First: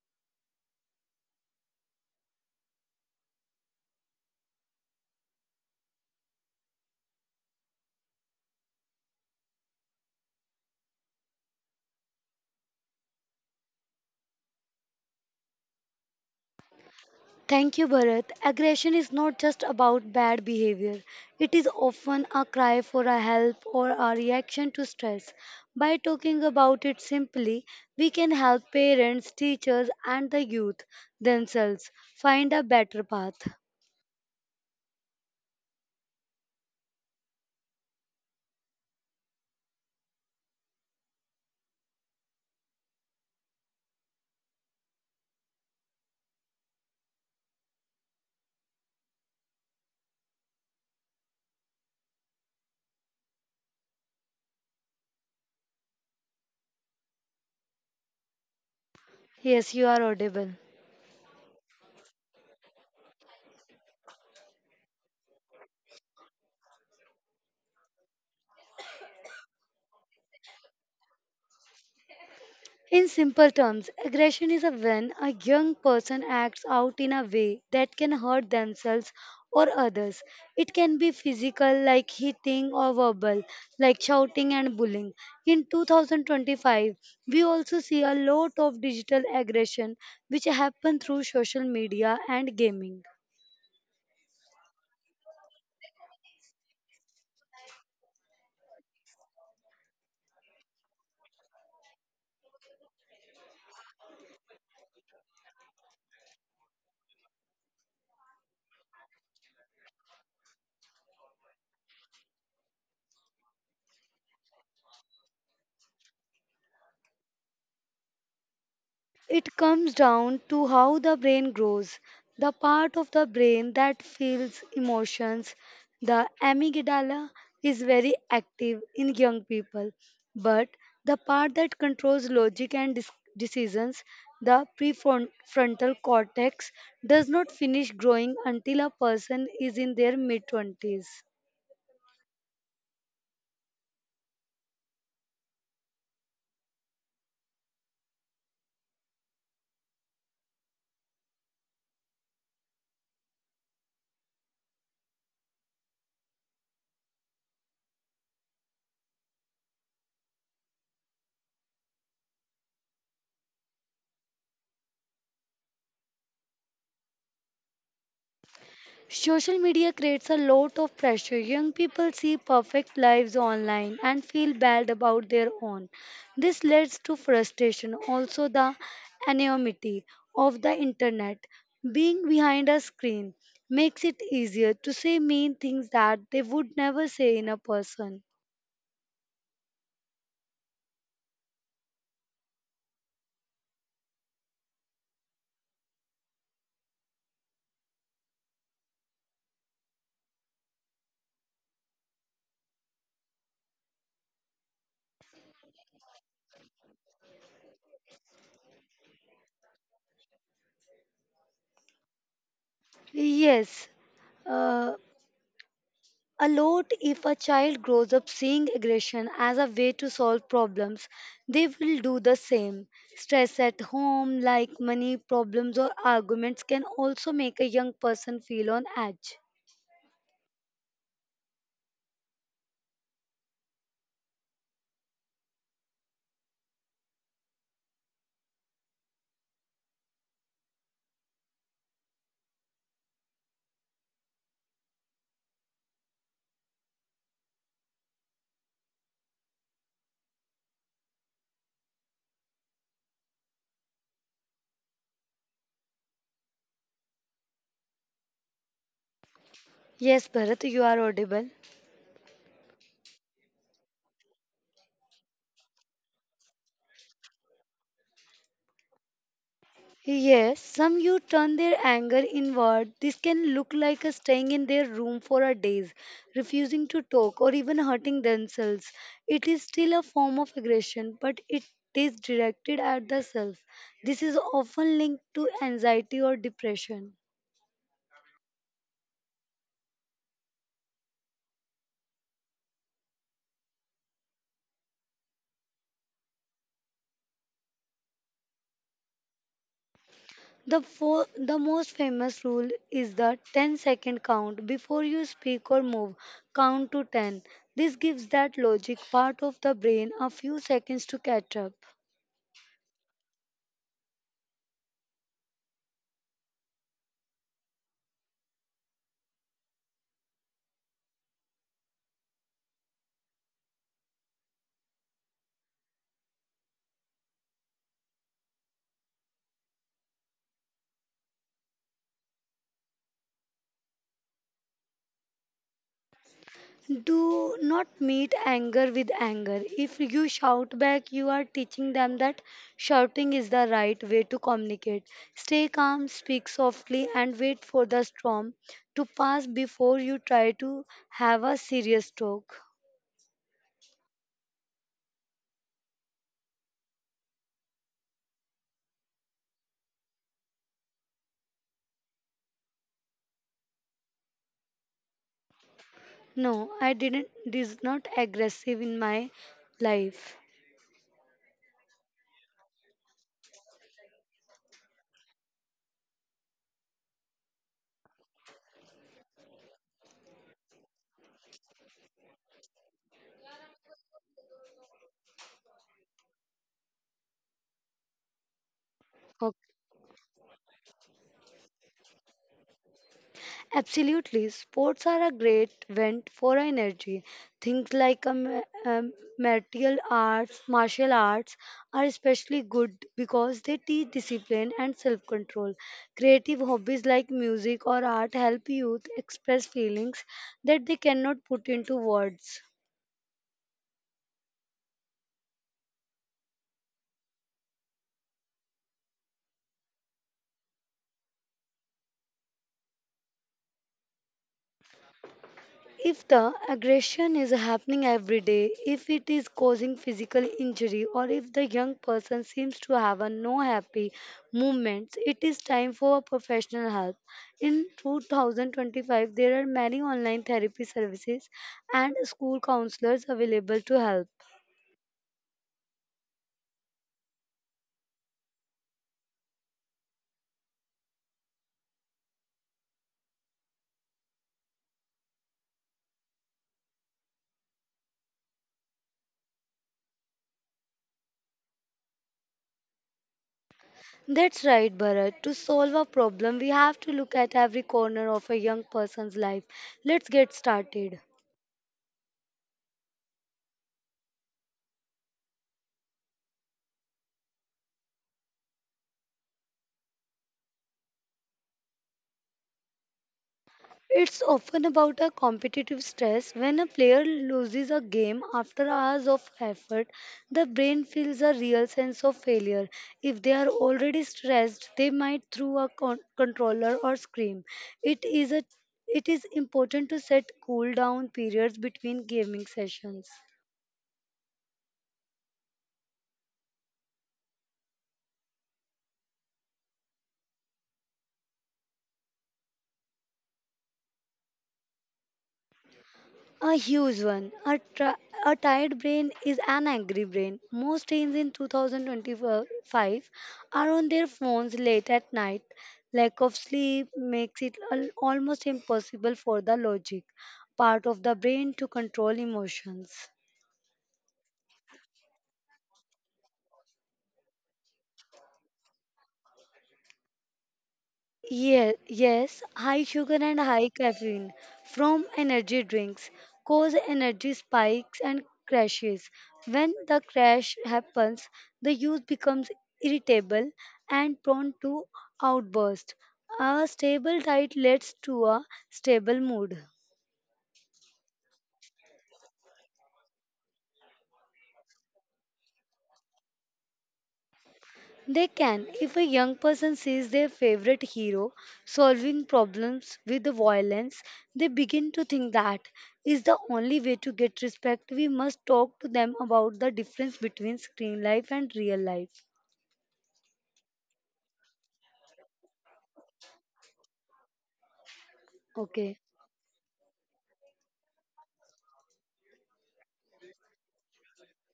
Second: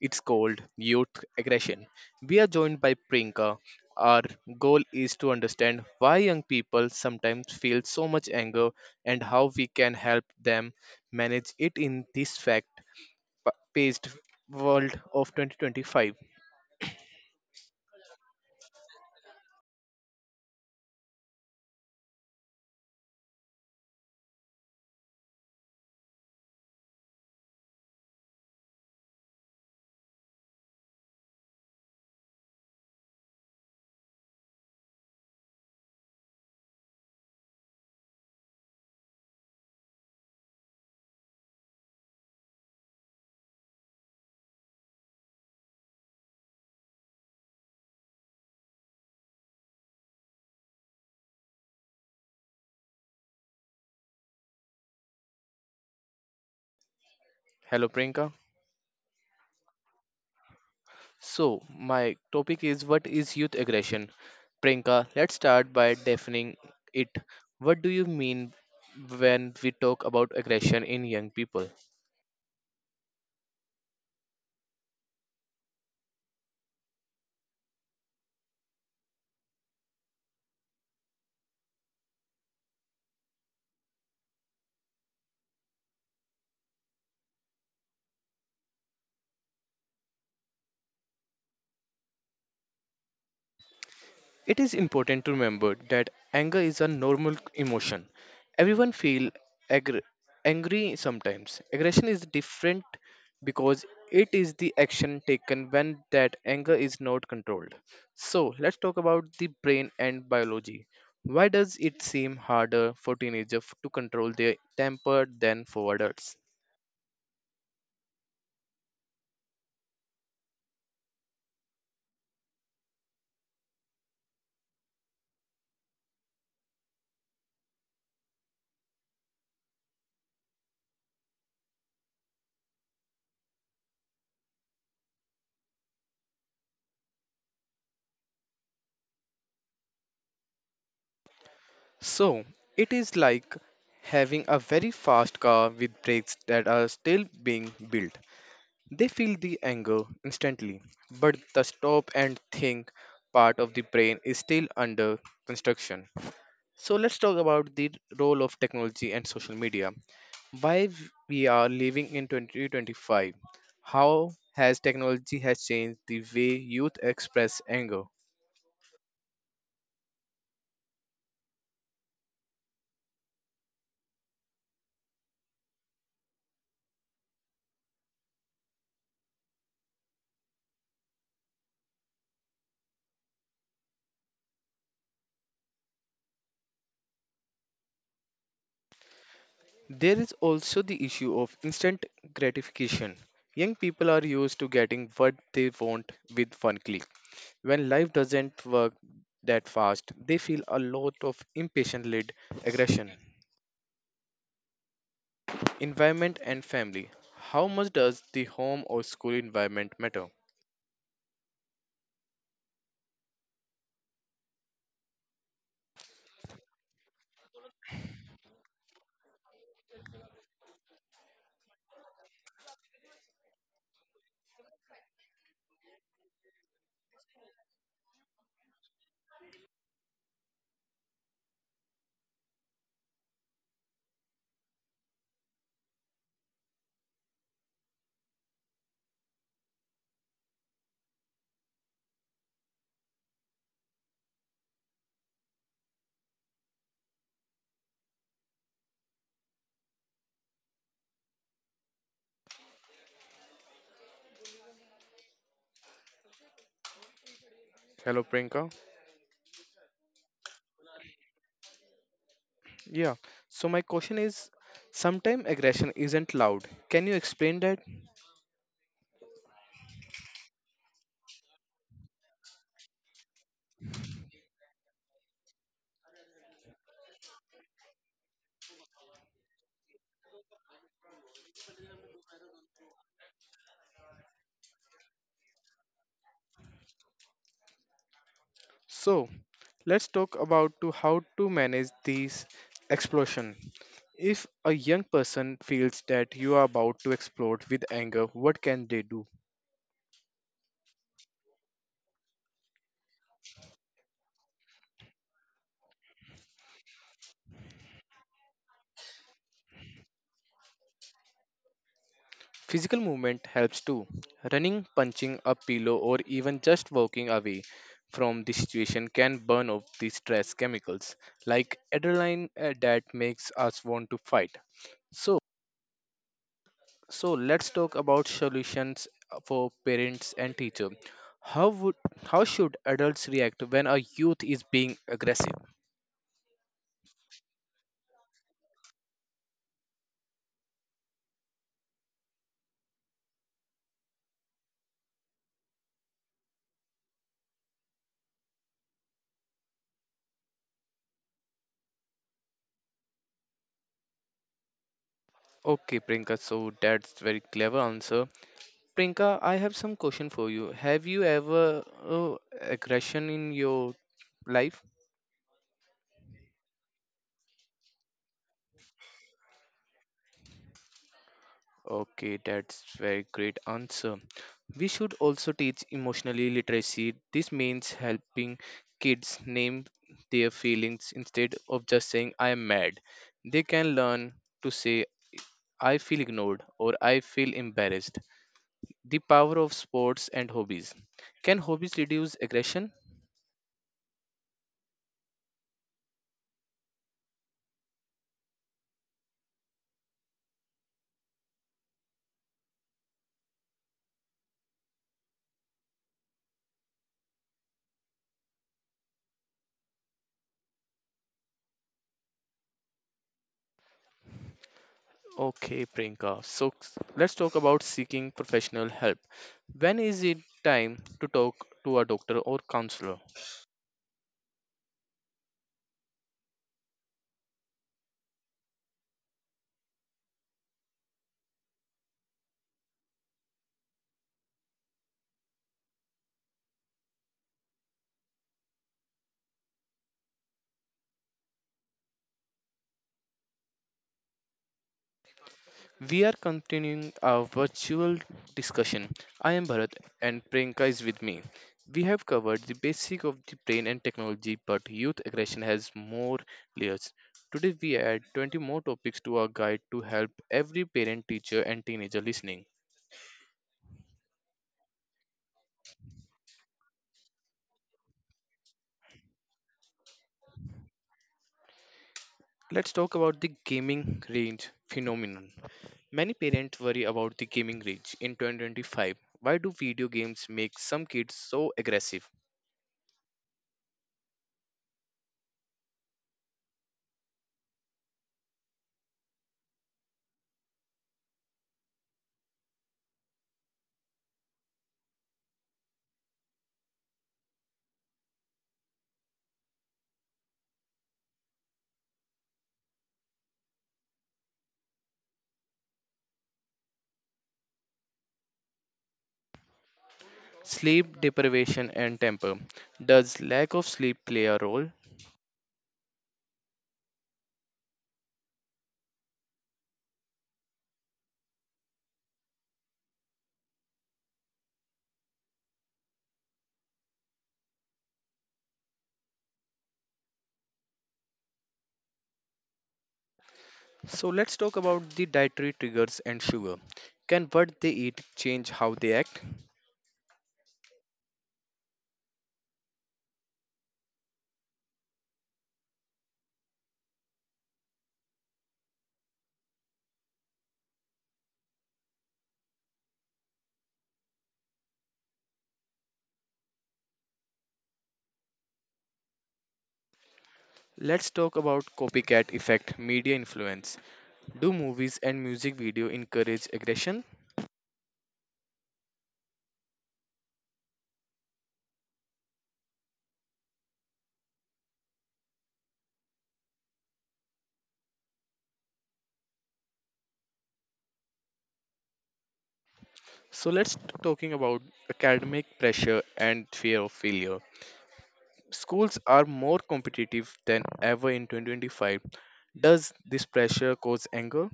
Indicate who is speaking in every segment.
Speaker 1: It's called youth aggression. We are joined by Prinka. Our goal is to understand why young people sometimes feel so much anger and how we can help them manage it in this fact-paced world of 2025.
Speaker 2: Thank you, Bharat. Aggression is not just about bad behavior. It is often a cry for a help or a reaction to stress. By talking about it simply, we can help parents, teachers, and the youth themselves find a better path.
Speaker 1: Hello, Prinka.
Speaker 2: Yes, you are audible.
Speaker 1: So, my topic is what is youth aggression? Priyanka, let's start by defining it. What do you mean when we talk about aggression in young people?
Speaker 2: In simple terms, aggression is a when a young person acts out in a way that can hurt themselves or others. It can be physical, like hitting, or verbal, like shouting and bullying. In 2025, we also see a lot of digital aggression which happen through social media and gaming.
Speaker 1: It is important to remember that anger is a normal emotion. Everyone feel agr- angry sometimes. Aggression is different because it is the action taken when that anger is not controlled. So, let's talk about the brain and biology. Why does it seem harder for teenagers to control their temper than for adults?
Speaker 2: It comes down to how the brain grows. The part of the brain that feels emotions, the amygdala, is very active in young people. But the part that controls logic and decisions, the prefrontal cortex, does not finish growing until a person is in their mid 20s.
Speaker 1: So, it is like having a very fast car with brakes that are still being built. They feel the anger instantly, but the stop and think part of the brain is still under construction. So let's talk about the role of technology and social media. We are living in 2025. How has technology has changed the way youth express anger?
Speaker 2: Social media creates a lot of pressure. Young people see perfect lives online and feel bad about their own. This leads to frustration, also, the anonymity of the internet. Being behind a screen makes it easier to say mean things that they would never say in a person.
Speaker 1: There is also the issue of instant gratification. Young people are used to getting what they want with one click. When life doesn't work that fast, they feel a lot of impatient led aggression. Environment and family. How much does the home or school environment matter?
Speaker 2: Yes, uh, a lot if a child grows up seeing aggression as a way to solve problems, they will do the same. Stress at home, like money problems or arguments, can also make a young person feel on edge.
Speaker 1: Hello, Prinka.
Speaker 2: Yes, Bharat, you are audible.
Speaker 1: Yeah, so my question is sometimes aggression isn't loud. Can you explain that?
Speaker 2: Yes, some you turn their anger inward. This can look like a staying in their room for a days, refusing to talk or even hurting themselves. It is still a form of aggression, but it is directed at the self. This is often linked to anxiety or depression.
Speaker 1: So, let's talk about to how to manage these explosion. If a young person feels that you are about to explode with anger, what can they do?
Speaker 2: The most famous rule is the ten-second count. Before you speak or move, count to 10. This gives that logic part of the brain a few seconds to catch up.
Speaker 1: Physical movement helps too. Running, punching a pillow, or even just walking away from the situation can burn off the stress chemicals like adrenaline that makes us want to fight. So, so, let's talk about solutions for parents and teacher. How would how should adults react when a youth is being aggressive?
Speaker 2: Do not meet anger with anger. If you shout back, you are teaching them that shouting is the right way to communicate. Stay calm, speak softly, and wait for the storm to pass before you try to have a serious talk.
Speaker 1: Okay, Priyanka, so that's very clever answer. Prinka, I have some question for you. Have you ever aggression in your life?
Speaker 2: No, I didn't. It is not aggressive in my life.
Speaker 1: Okay, that's very great answer. We should also teach emotionally literacy. This means helping kids name their feelings instead of just saying I am mad. They can learn to say I feel ignored or I feel embarrassed. The power of sports and hobbies. Can hobbies reduce aggression?
Speaker 2: Absolutely, sports are a great vent for energy. Things like martial arts are especially good because they teach discipline and self-control. Creative hobbies like music or art help youth express feelings that they cannot put into words.
Speaker 1: Okay, Priyanka. So, let's talk about seeking professional help. When is it time to talk to a doctor or counselor?
Speaker 2: If the aggression is happening every day, if it is causing physical injury, or if the young person seems to have a no happy movements, it is time for professional help. In 2025, there are many online therapy services and school counselors available to help.
Speaker 1: We are continuing our virtual discussion. I am Bharat and Priyanka is with me. We have covered the basic of the brain and technology, but youth aggression has more layers. Today we add 20 more topics to our guide to help every parent, teacher and teenager listening.
Speaker 2: That's right, Bharat. To solve a problem, we have to look at every corner of a young person's life. Let's get started.
Speaker 1: Let's talk about the gaming range phenomenon. Many parents worry about the gaming rage in 2025. Why do video games make some kids so aggressive?
Speaker 2: It's often about a competitive stress. When a player loses a game after hours of effort, the brain feels a real sense of failure. If they are already stressed, they might throw a controller or scream. It is a it is important to set cool down periods between gaming sessions.
Speaker 1: Sleep deprivation and temper. Does lack of sleep play a role?
Speaker 2: A huge one. A tired brain is an angry brain. Most teens in 2025 are on their phones late at night. Lack of sleep makes it almost impossible for the logic part of the brain to control emotions.
Speaker 1: So let's talk about the dietary triggers and sugar. Can what they eat change how they act?
Speaker 2: Yeah, yes, high sugar and high caffeine from energy drinks cause energy spikes and crashes. When the crash happens, the youth becomes irritable and prone to outbursts. A stable diet leads to a stable mood.
Speaker 1: Let's talk about copycat effect, media influence. Do movies and music video encourage aggression?
Speaker 2: They can, if a young person sees their favorite hero solving problems with the violence, they begin to think that is the only way to get respect. We must talk to them about the difference between screen life and real life.
Speaker 1: So let's talking about academic pressure and fear of failure. Schools
Speaker 2: Okay,
Speaker 1: are more competitive than ever in 2025. Does this pressure cause anger?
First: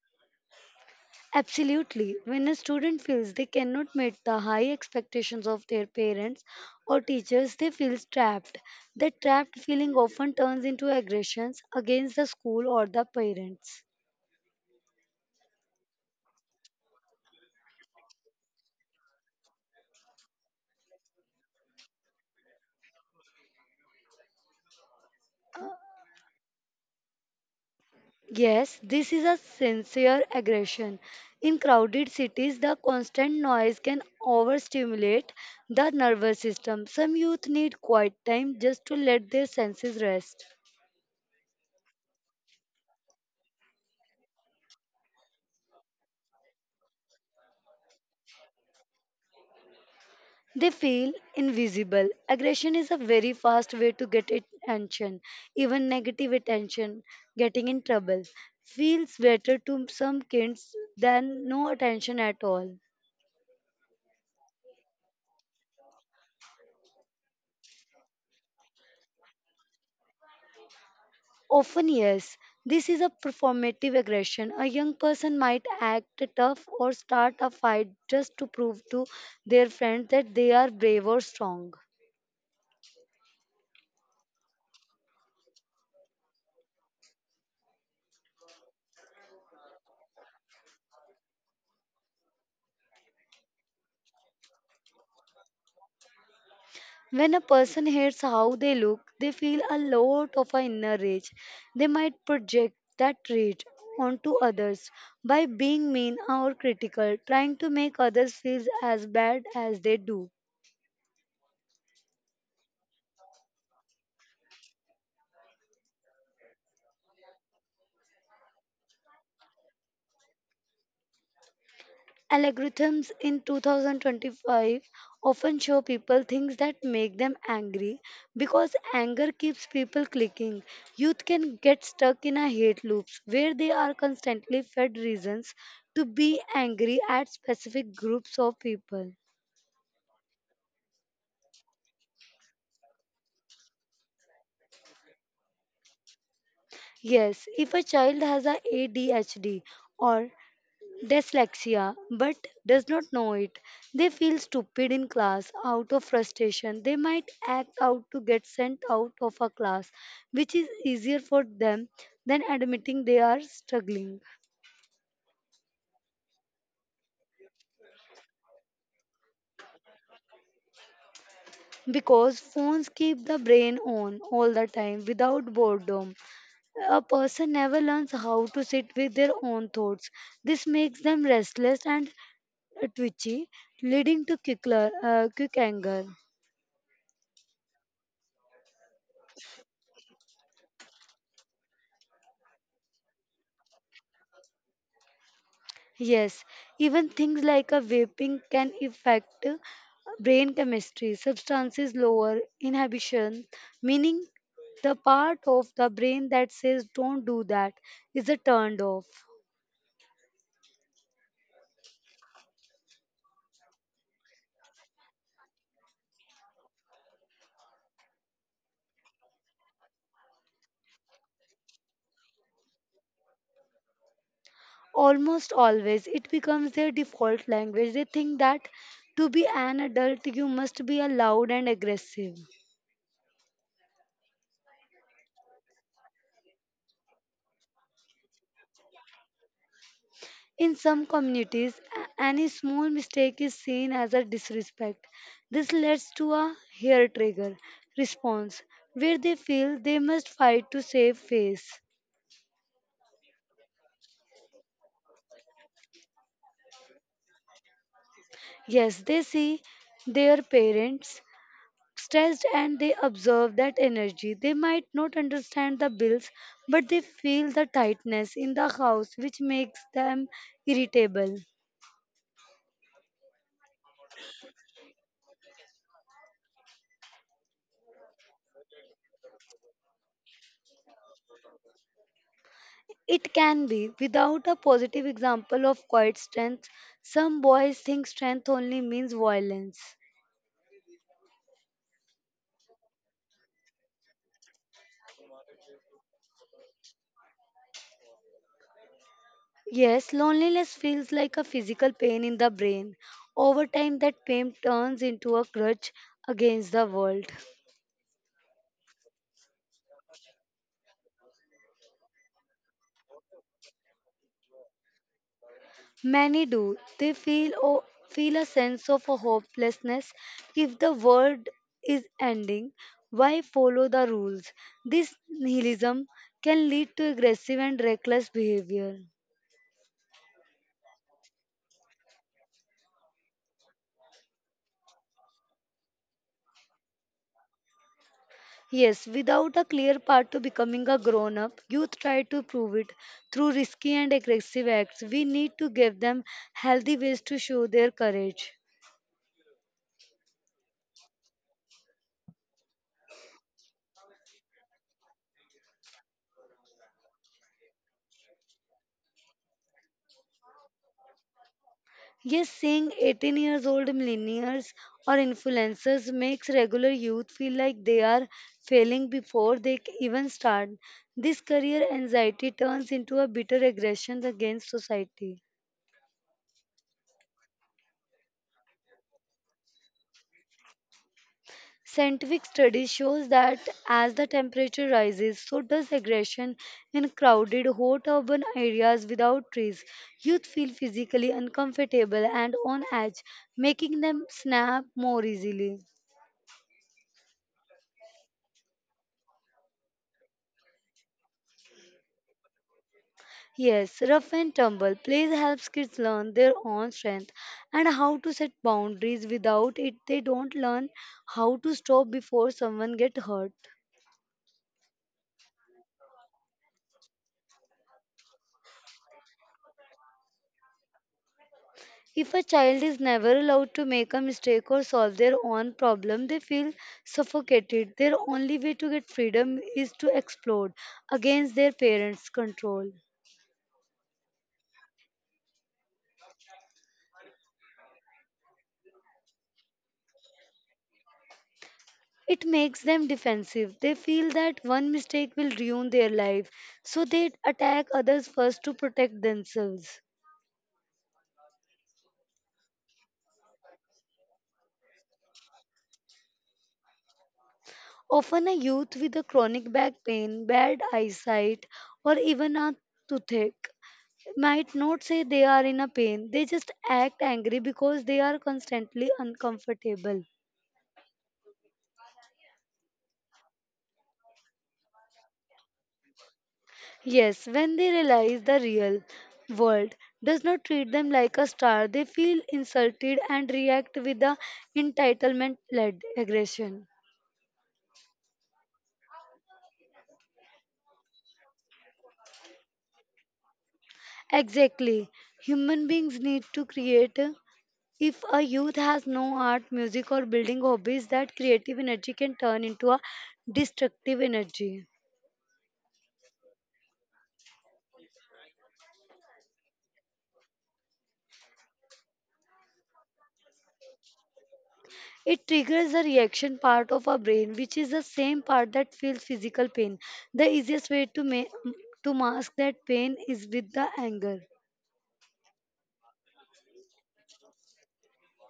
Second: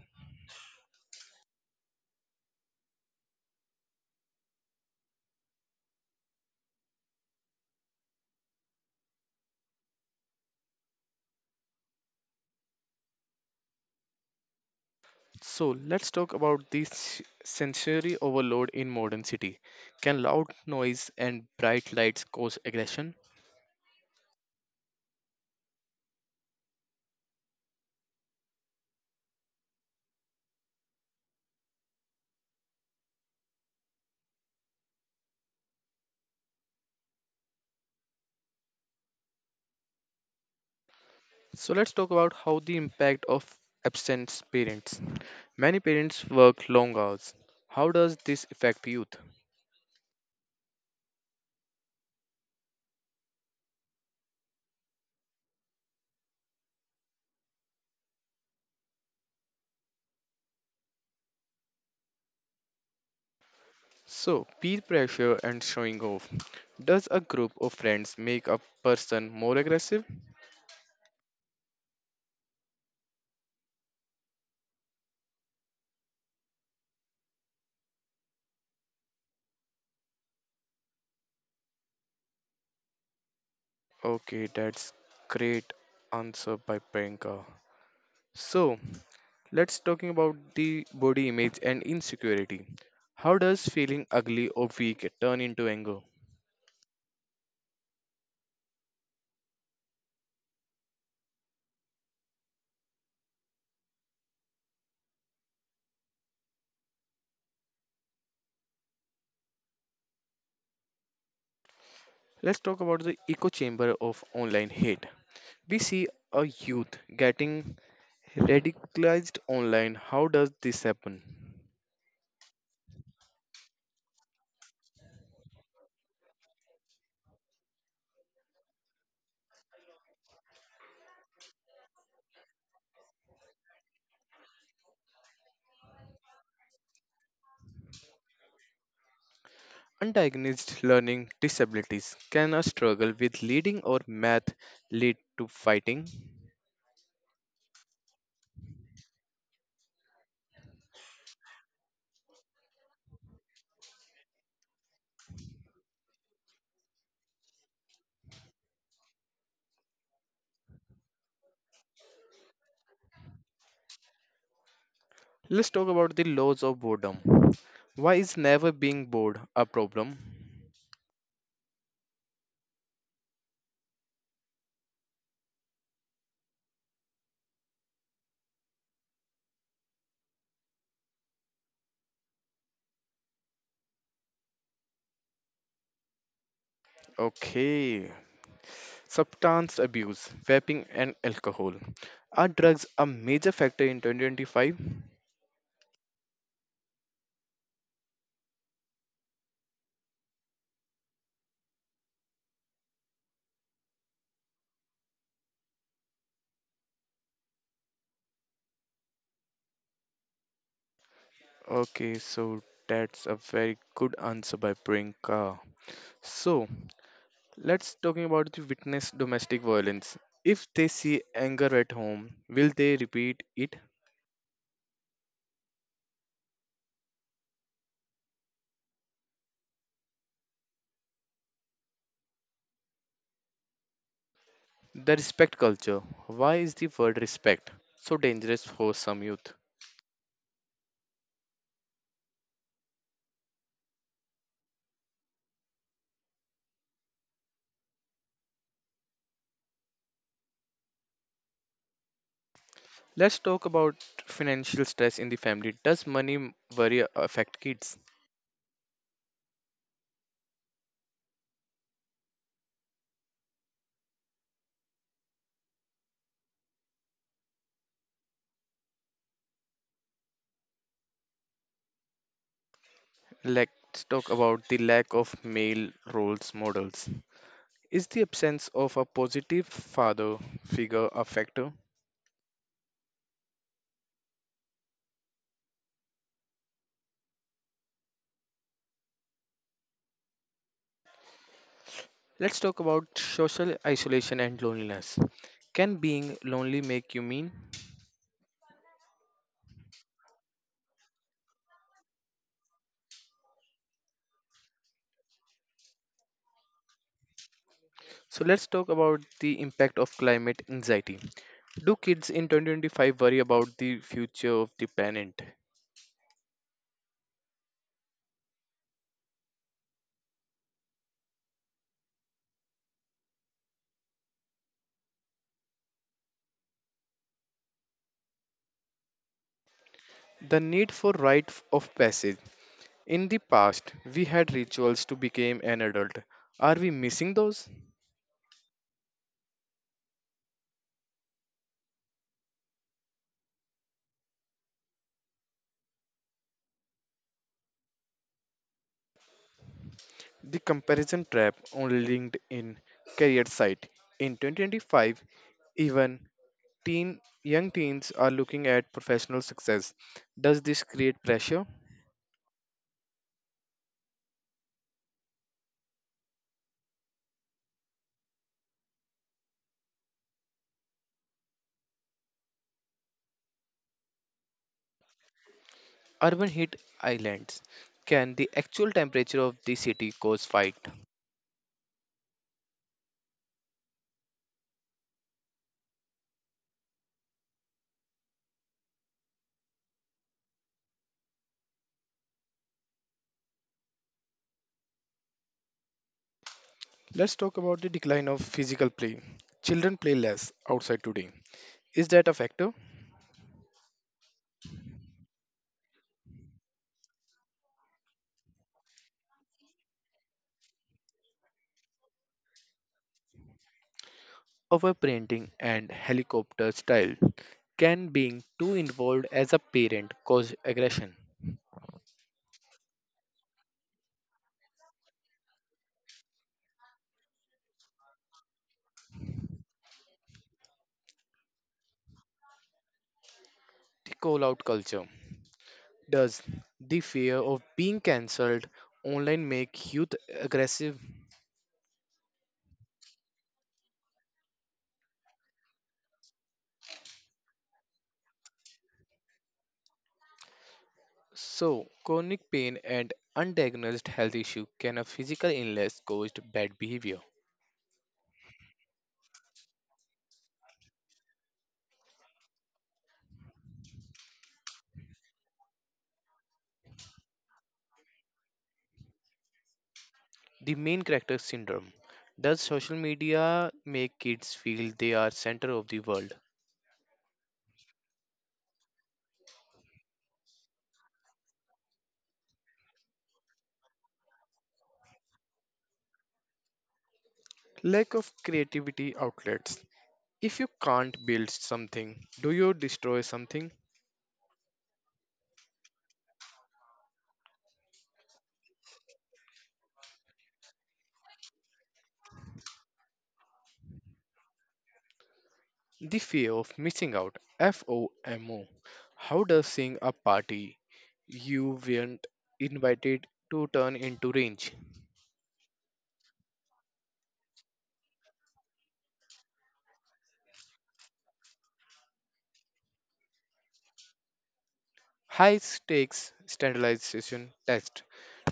Speaker 2: absolutely. When a student feels they cannot meet the high expectations of their parents or teachers, they feel trapped. That trapped feeling often turns into aggressions against the school or the parents.
Speaker 1: So let's talk about this sensory overload in modern city. Can loud noise and bright lights cause aggression?
Speaker 2: Yes, this is a sincere aggression. In crowded cities, the constant noise can overstimulate the nervous system. Some youth need quiet time just to let their senses rest.
Speaker 1: So let's talk about how the impact of absent parents. Many parents work long hours. How does this affect youth?
Speaker 2: They feel invisible. Aggression is a very fast way to get attention, even negative attention, getting in trouble. Feels better to some kids than no attention at all.
Speaker 1: So, peer pressure and showing off. Does a group of friends make a person more aggressive?
Speaker 2: Often, yes. This is a performative aggression. A young person might act tough or start a fight just to prove to their friends that they are brave or strong.
Speaker 1: Okay, that's great answer by Priyanka. So, let's talking about the body image and insecurity. How does feeling ugly or weak turn into anger?
Speaker 2: When a person hates how they look, they feel a lot of a inner rage. They might project that rage onto others by being mean or critical, trying to make others feel as bad as they do.
Speaker 1: Let's talk about the echo chamber of online hate. We see a youth getting radicalized online, how does this happen?
Speaker 2: Algorithms in 2025 often show people things that make them angry because anger keeps people clicking. Youth can get stuck in a hate loops where they are constantly fed reasons to be angry at specific groups of people.
Speaker 1: Undiagnosed learning disabilities, can a struggle with reading or math lead to fighting?
Speaker 2: Yes, if a child has a ADHD or dyslexia but does not know it. They feel stupid in class out of frustration. They might act out to get sent out of a class, which is easier for them than admitting they are struggling
Speaker 1: Let's talk about the laws of boredom. Why is never being bored a problem?
Speaker 2: because phones keep the brain on all the time without boredom. A person never learns how to sit with their own thoughts. This makes them restless and twitchy, leading to quick, quick anger.
Speaker 1: Okay. Substance abuse, vaping, and alcohol. Are drugs a major factor in 2025?
Speaker 2: Yes, even things like a vaping can affect brain chemistry. Substances lower inhibition, meaning the part of the brain that says don't do that is a turned off.
Speaker 1: Okay, so that's a very good answer by Priyanka. So, let's talking about the witness domestic violence. If they see anger at home, will they repeat it?
Speaker 2: Almost always, it becomes their default language. They think that to be an adult, you must be a loud and aggressive.
Speaker 1: The respect culture. Why is the word respect so dangerous for some youth?
Speaker 2: In some communities, any small mistake is seen as a disrespect. This leads to a hair trigger response where they feel they must fight to save face.
Speaker 1: Let's talk about financial stress in the family. Does money worry affect kids?
Speaker 2: Yes, they see their parents stressed and they observe that energy. They might not understand the bills, but they feel the tightness in the house, which makes them irritable.
Speaker 1: Let's talk about the lack of male roles models. Is the absence of a positive father figure a factor?
Speaker 2: It can be. Without a positive example of quiet strength, some boys think strength only means violence.
Speaker 1: Let's talk about social isolation and loneliness. Can being lonely make you mean?
Speaker 2: Yes, loneliness feels like a physical pain in the brain. Over time, that pain turns into a grudge against the world.
Speaker 1: So let's talk about the impact of climate anxiety. Do kids in 2025 worry about the future of the planet?
Speaker 2: Many do. They feel o feel a sense of a hopelessness if the world is ending. Why follow the rules? This nihilism can lead to aggressive and reckless behavior.
Speaker 1: The need for rite of passage. In the past, we had rituals to become an adult. Are we missing those?
Speaker 2: Yes, without a clear path to becoming a grown up, youth try to prove it through risky and aggressive acts. We need to give them healthy ways to show their courage.
Speaker 1: The comparison trap only on in career site. In 2025, even teen young teens are looking at professional success. Does this create pressure?
Speaker 2: Yes, seeing 18 years old millennials or influencers makes regular youth feel like they are failing before they even start. This career anxiety turns into a bitter aggression against society.
Speaker 1: Urban heat islands. Can the actual temperature of the city cause fight?
Speaker 2: Scientific study shows that as the temperature rises, so does aggression in crowded, hot urban areas without trees. Youth feel physically uncomfortable and on edge, making them snap more easily.
Speaker 1: Let's talk about the decline of physical play. Children play less outside today. Is that a factor?
Speaker 2: Yes, rough and tumble plays helps kids learn their own strength and how to set boundaries. Without it, they don't learn how to stop before someone gets hurt.
Speaker 1: Overparenting and helicopter style. Can being too involved as a parent cause aggression?
Speaker 2: If a child is never allowed to make a mistake or solve their own problem, they feel suffocated. Their only way to get freedom is to explode against their parents' control.
Speaker 1: The call out culture. Does the fear of being cancelled online make youth aggressive?
Speaker 2: It makes them defensive. They feel that one mistake will ruin their life, so they attack others first to protect themselves.
Speaker 1: So, chronic pain and undiagnosed health issue, can a physical illness caused bad behavior.
Speaker 2: Often, a youth with a chronic back pain, bad eyesight, or even a toothache might not say they are in a pain. They just act angry because they are constantly uncomfortable.
Speaker 1: The main character syndrome. Does social media make kids feel they are center of the world?
Speaker 2: Yes, when they realize the real world does not treat them like a star, they feel insulted and react with the entitlement led aggression.
Speaker 1: Lack of creativity outlets. If you can't build something, do you destroy something?
Speaker 2: Exactly. Human beings need to create. If a youth has no art, music, or building hobbies, that creative energy can turn into a destructive energy.
Speaker 1: The fear of missing out. FOMO. How does seeing a party you weren't invited to turn into rage?
Speaker 2: It triggers the reaction part of our brain, which is the same part that feels physical pain. The easiest way to mask that pain is with the anger.
Speaker 1: High stakes standardization test.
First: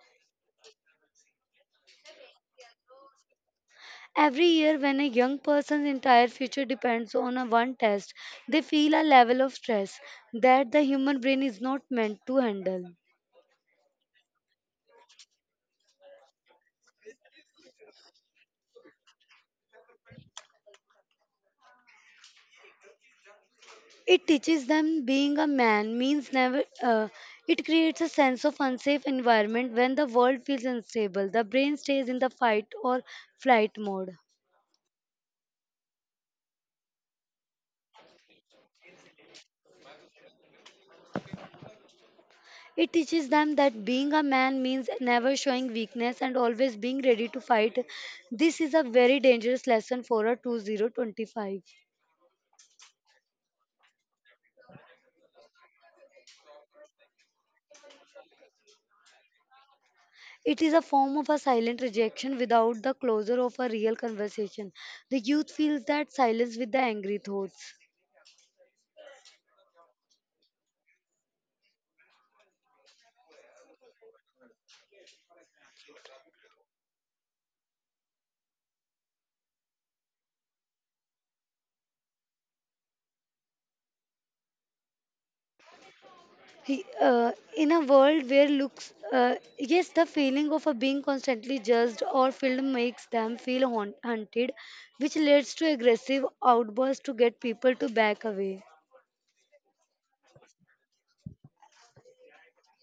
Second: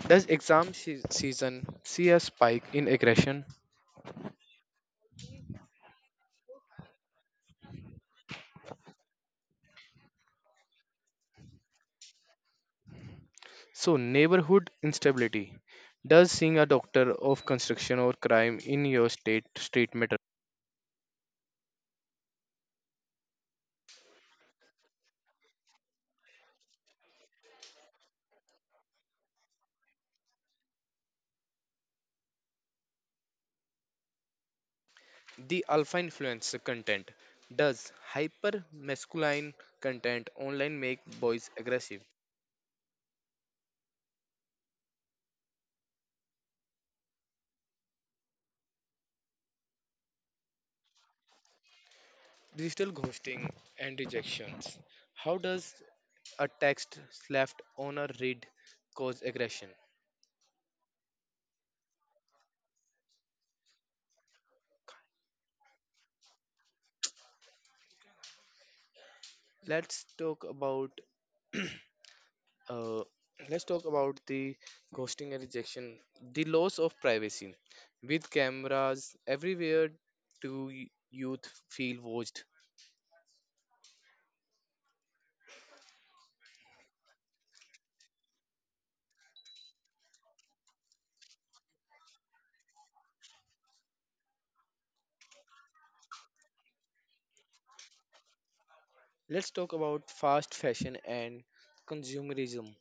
Speaker 1: Does exam season see a spike in aggression?
Speaker 2: Every year, when a young person's entire future depends on a one test, they feel a level of stress that the human brain is not meant to handle.
Speaker 1: So, neighborhood instability. Does seeing a doctor of construction or crime in your state street matter?
Speaker 2: It teaches them being a man means never. It creates a sense of unsafe environment when the world feels unstable. The brain stays in the fight or flight mode.
Speaker 1: The alpha influence content. Does hyper masculine content online make boys aggressive?
Speaker 2: It teaches them that being a man means never showing weakness and always being ready to fight. This is a very dangerous lesson for a 2025.
Speaker 1: Digital ghosting and rejections. How does a text left on a read cause aggression?
Speaker 2: It is a form of a silent rejection without the closure of a real conversation. The youth feels that silence with the angry thoughts.
Speaker 1: Let's talk about Uh, let's talk about the ghosting and rejection, the loss of privacy. With cameras everywhere, youth feel watched?
Speaker 2: In a world where yes, the feeling of a being constantly judged or filmed makes them feel hunted, which leads to aggressive outbursts to get people to back away.
Speaker 1: Let's talk about fast fashion and consumerism.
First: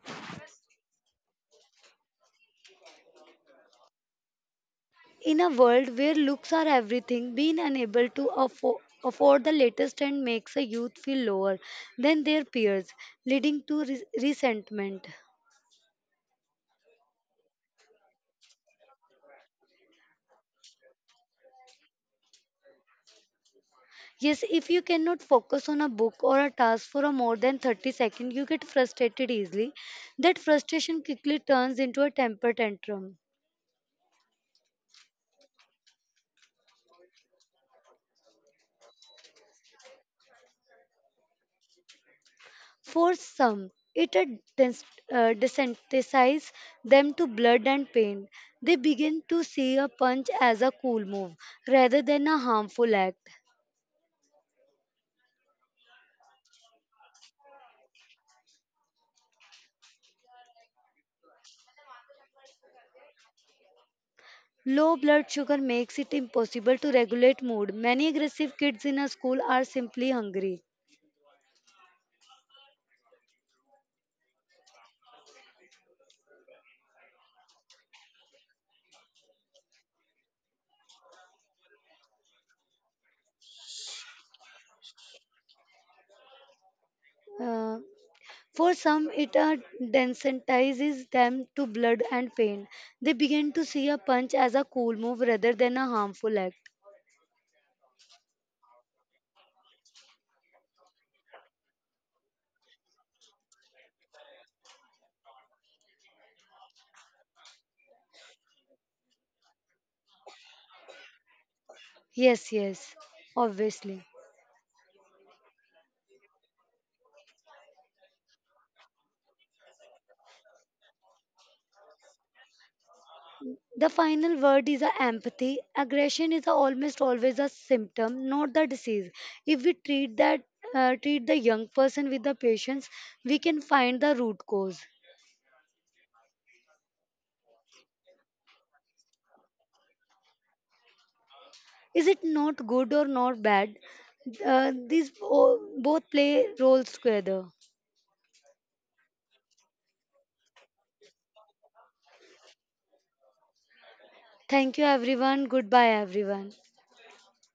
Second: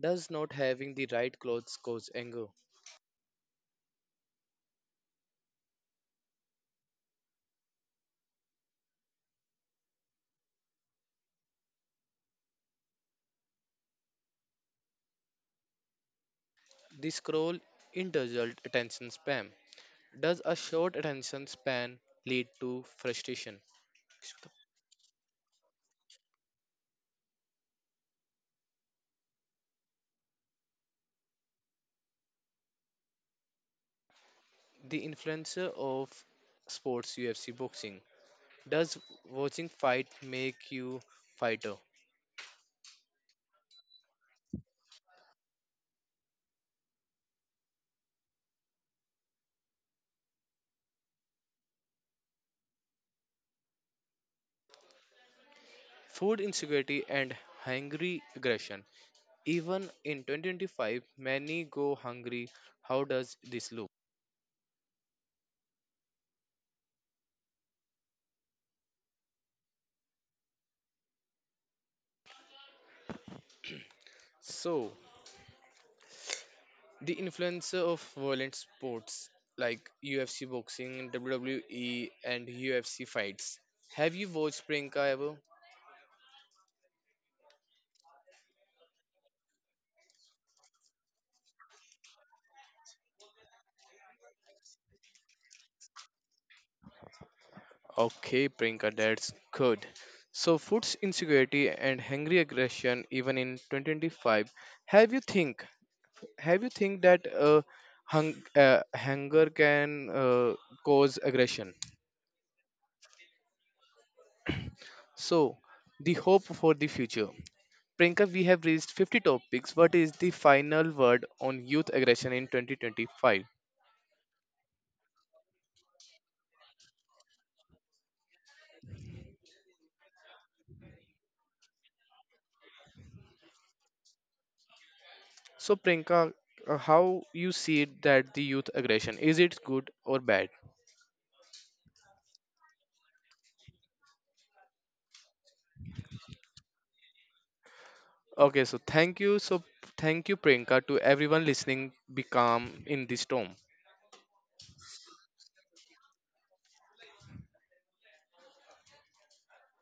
Speaker 1: Does not having the right clothes cause anger?
Speaker 2: In a world where looks are everything, being unable to afford the latest trend makes a youth feel lower than their peers, leading to resentment.
Speaker 1: The scroll indulgent attention span. Does a short attention span lead to frustration?
Speaker 2: Yes, if you cannot focus on a book or a task for a more than 30 seconds, you get frustrated easily. That frustration quickly turns into a temper tantrum.
Speaker 1: The influencer of sports UFC boxing. Does watching fight make you fighter?
Speaker 2: For some, it desensitizes them to blood and pain. They begin to see a punch as a cool move rather than a harmful act.
Speaker 1: Food insecurity and hungry aggression. Even in 2025, many go hungry. How does this look?
Speaker 2: Low blood sugar makes it impossible to regulate mood. Many aggressive kids in a school are simply hungry.
Speaker 1: So, the influence of violent sports like UFC boxing, WWE, and UFC fights. Have you watched Priyanka ever?
Speaker 2: Uh, For some, it desensitizes them to blood and pain. They begin to see a punch as a cool move rather than a harmful act.
Speaker 1: Okay, Priyanka, that's good. So, food insecurity and hungry aggression, even in 2025. Have you think have you think that hunger can cause aggression?
Speaker 2: Yes, yes, obviously.
Speaker 1: So, the hope for the future. Prinka, we have raised 50 topics. What is the final word on youth aggression in 2025?
Speaker 2: The final word is a empathy. Aggression is a almost always a symptom, not the disease. If we treat that, treat the young person with the patience, we can find the root cause.
Speaker 1: So, Prinka, how you see that the youth aggression, is it good or bad?
Speaker 2: Is it not good or not bad? These both play roles together.
Speaker 1: Okay, so thank you. So thank you, Prinka. To everyone listening, be calm in this storm.
Speaker 2: Thank you, everyone. Goodbye, everyone.